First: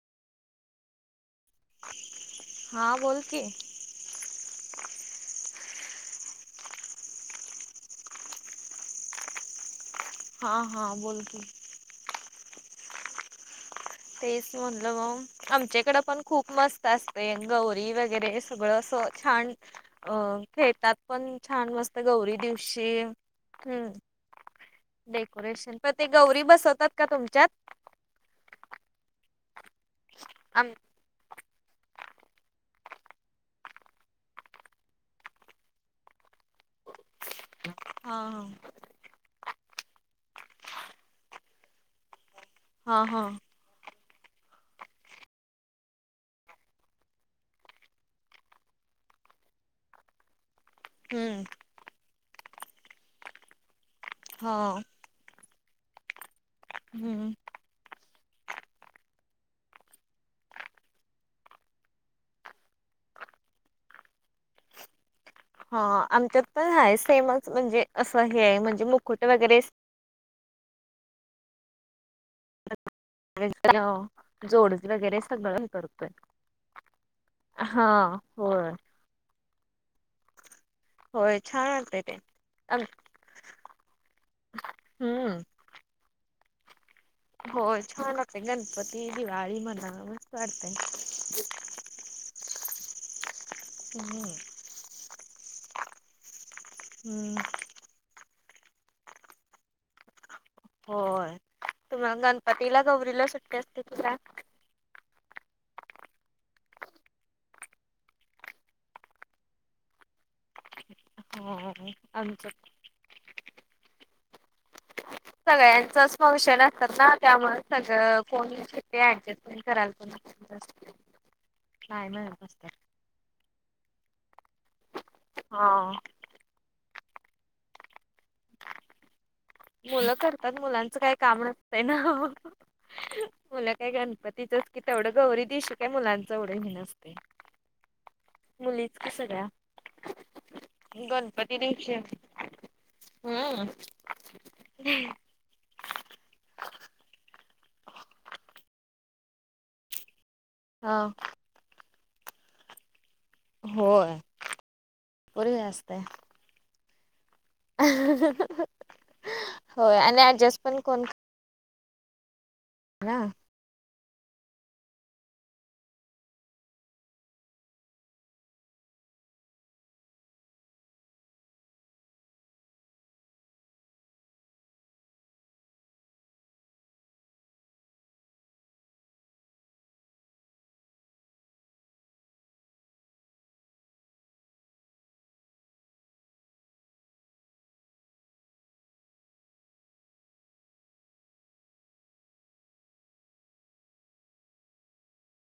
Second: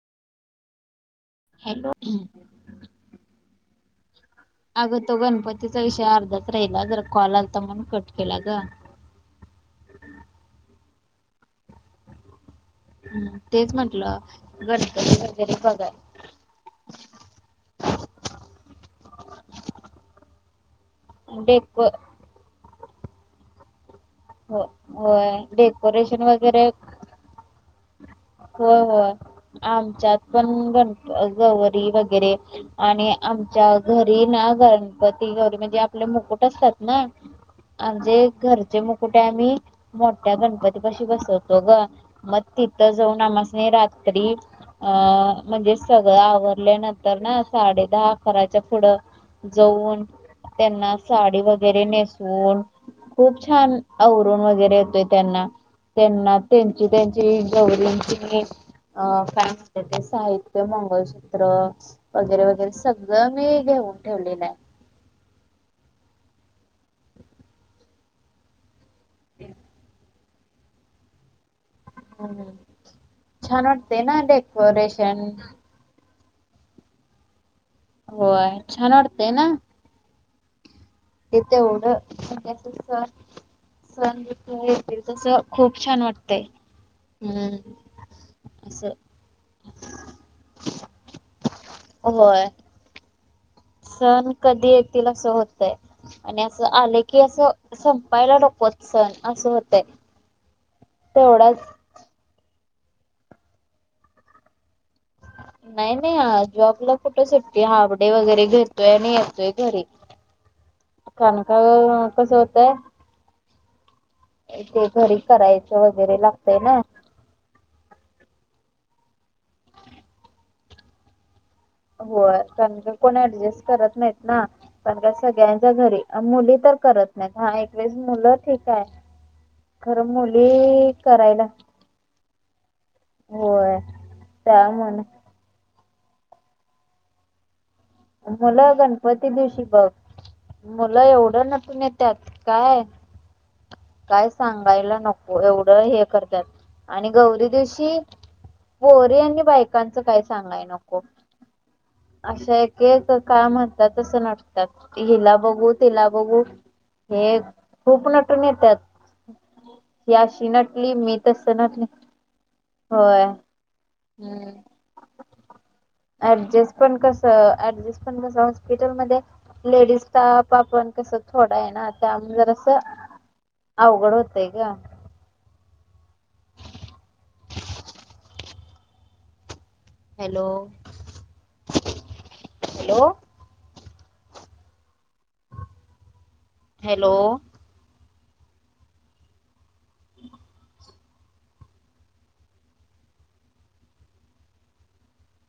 Hello हां बोल की अगं तो गणपतीचा विषय अर्धाच राहिला जर कॉलल तर म्हण कट केला ग हा हा बोलतो हम् तेच तेच म्हंटलं म्हणलं गडरी मग वगैरे बघाय आमच्याकडे पण खूप मस्त असते गौरी वगैरे सगळं असं छान अ खेळतात पण छान डेको मस्त गौरी दिवशी हम्म हो होय डेकोरेशन प ते गौरी वगैरे बसवतात का तुमच्यात होय होय आमच्यात पण आम बनतो गौरी वगैरे आणि आमच्या घरी ना गणपती घौरी म्हणजे आपले मुकुट असतात ना आजे हा हा घरचे मु कुठे आम्ही मोठ्या गणपती पाशी बसवतो ग मग तिथं हा जाऊन हा आम तरी अ म्हणजे सगळं आवरल्यानंतर ना साडे दहा अकराच्या पुढं जाऊन त्यांना साडी हम्म वगैरे नेसवून खूप छान आवरून हा वगैरे येतोय त्यांना त्यांना त्यांची हम्म त्यांची गवंची अ काय म्हणत ते साहित्य मंगलसूत्र वगैरे वगैरे सगळं मी घेऊन ठेवलेलं आहे ह आमच्यात पण आहे सेमच म्हणजे असं हे म्हणजे मुकुट वगैरे हम्म. छान वाटते ना जोड डेकोरेशन वगैरे सगळं करतोय हा होय नोडतेय ना होय तेथ छान एवढं वाटतय ते सण येतील तस हम्म खूप छान वाटतंय हम्म होय छान होते असं गणपती दिवाळी म्हणा वाढते होय सण हम्म कधी येतील असं होतय आणि असं आले की असं संपायला नकोत सण असं होतय होय तुमला गणपतीला गौरीलं सुट्टी असते तुझ नाही नाही आ जॉबला कुठं सुटते हाफ डे वगैरे घेतोय आणि येतोय घरी काणका हो. कसं आमच्या होतंय तेे घरी करायचं सगळ्यांचच वगैरे लागतय फंक्शन ना असतात त्यामुळे सगळं कोणीे ऍडजस्टमेंट करायला पण नाही हो म्हणत असतात. कारण का कोणी ऍडजस्ट करत नाहीत ना कारण का सगळ्यांच्या हा घरी मुली तर करत नाहीत हा एकवेेळेस मुलं ठीक आहे खरं मुलं करतात मुली मुलांचं काही काम करायला नसतय ना मला होय काय गणपतीचच कि त्यामुळे तेवढं गौरी दे शकत काय मुलांच एढं घेनसते मुला गणपती दिवशी बघ मुलं एवढं गणपती नटून दिवशी येतत काय हम्म काय सांगायला नको एवढं हे करतात आणि गौरी दिवशी बोर यांनी बायकांचं काय सांगलंय नको हा. अशा एक एक काम होय होतातसं नटतात हिला भरपूर हे बघू असतंय. तिला बघू हे खूप नटून येतात होय आणि या शि ऍडजस्ट पण नटली कोण मी तस ना करणार ना होय ह् ऍडजस्ट पण कस ऍडजस्ट पण कस हॉस्पिटलमध्येध्ये लेडीज त आप आपण कसं थोडा आहे ना त्या जर असं अ उघड होतयग हॅलो हॅलो हॅलो